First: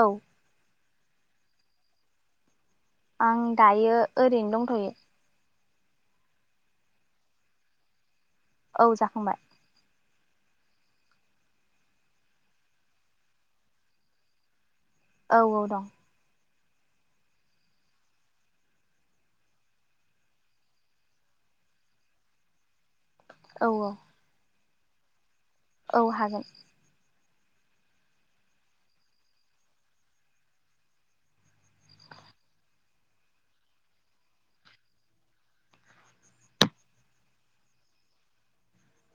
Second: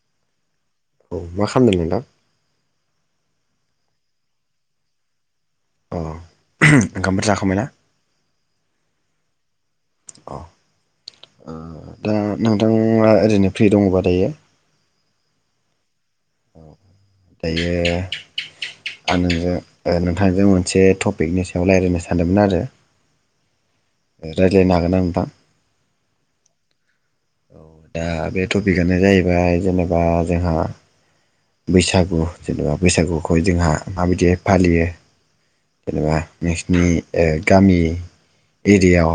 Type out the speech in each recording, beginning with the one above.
औ औ मा खामदों नोंथां? आं दायो ओरैनो दंथयो औ ओंखामफोर जाखांबायना? औ जाखांबाय अ दा नोंथां ओरैनो फ्रि दङबा दायो? औ औ दं दायो आं नोंजों नोंथांजों मोनसे टपिकनि सायाव रायलायनो सानदोंमोन आरो औ रायज्लायनो हागोन आं नोंथां? औ हागोन औ दा बे टपिकआनो जाहैबाय जेनेबा जोंहा बैसागु जेनेबा बैसागुखौ जोंहा माबायदि फालियो जेनेबा नोंसिनि ओ गामि एरियायाव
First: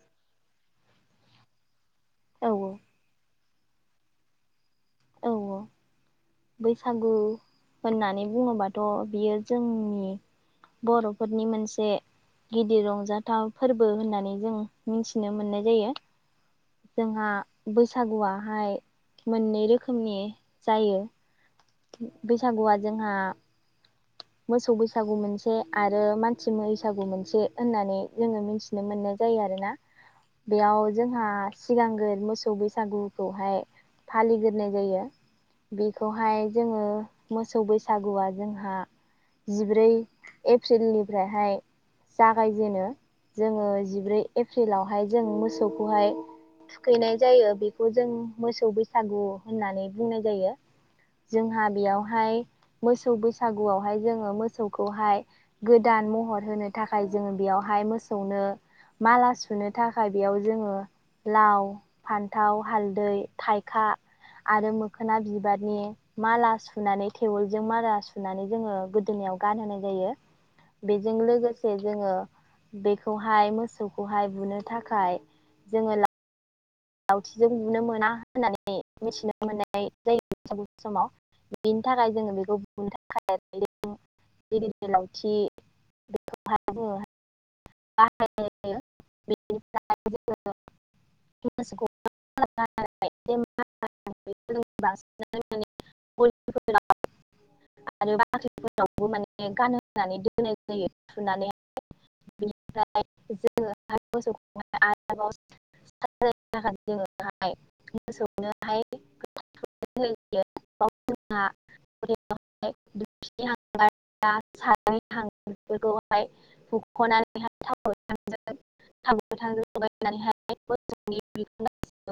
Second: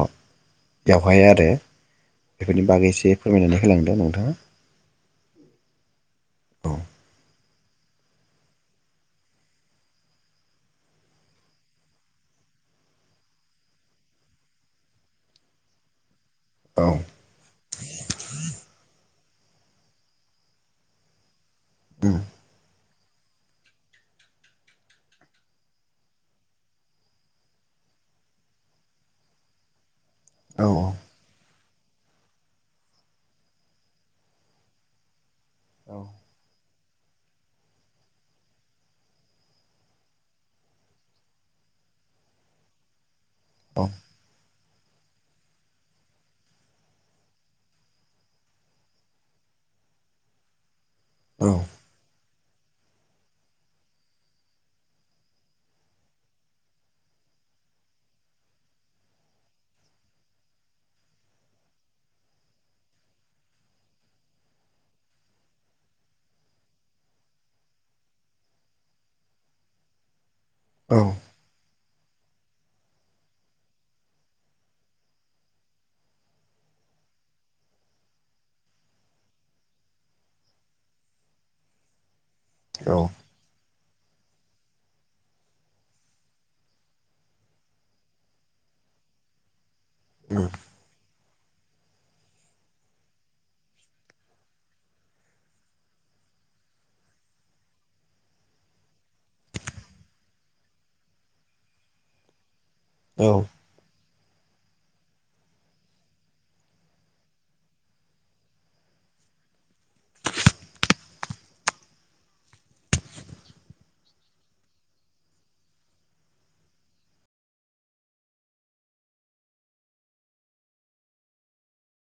बेवहाय आरो औ बेफोरनि बागै एसे फोरमायनानै होलांदों नोंथाङा औ औ औ बैसागु होननानै बुङोबाथ बियो जोंनि बरफोरनि मोनसे गिदिर रंजाथाव फोरबो होननानै जों मिथिनो मोननाय जायो औ जोंहा बैसागुआहाय मोननै रोखोमनि जायो उम बैसागुआ जोंहा [inaudible] मोसौ बैसागु मोनसे आरो मानसि बैसागु मोनसे होननानै जोङो मिथिनो मोननाय जायो आरो ना औ बेयाव जोंहा सिगांग्रो मोसौ बैसागुखौहाय फालिग्रोनाय जायो औ बेखौहाय जोङो मोसौ बैसागुआ जोंहा जिब्रै एप्रिलनिफ्रायहाय जागायजेनो जोङो औ जिब्रै एप्रिलावहाय जों मोसौखौहाय थुखैनाय जायो बेखौ जों मोसौ बैसागु होननानै बुंनाय जायो औ जोंहा बेयावहाय मोसौ बैसा गुआवहाय जोङो मोसौखौहाय गोदान महर होनो थाखाय जोङो बेयावहाय मोसौनो माला सुनो थाखाय बेयाव जोङो लाव फान्थाव हालदै थाइखा आरो मोखोना बिबारनि माला सुनानै टेवोलजों माला सु नानै जोङो गोदोनायाव गानहोनाय जायो औ बेजों लोगोसे जोङो बेखौहाय मोसौखौहाय बुनो थाखाय जोङो लावथिजों बुनो मोना होननानै मिथिनो मोननाय जायो सम समाव बिनि थाखाय जोङो बे औ [unintelligible] लावथि [unintelligible] [unintelligible] जोङो उम [unintelligible] [unintelligible] आरो बाख्रिफोरावबो माने गान होननानै दोननाय जायो थुनानै बेनिफ्राय औ जोङोहाय मोसौखौहाय आरोबाव [unintelligible] मोसौनोहाय [unintelligible] [unintelligible] देबफिनि हांगारा साराइनि हांगार [unintelligible] फोरखौहाय हुख'नानैहाय थाव गोथांजों थावगोथांजों लगायनानैहाय [unintelligible]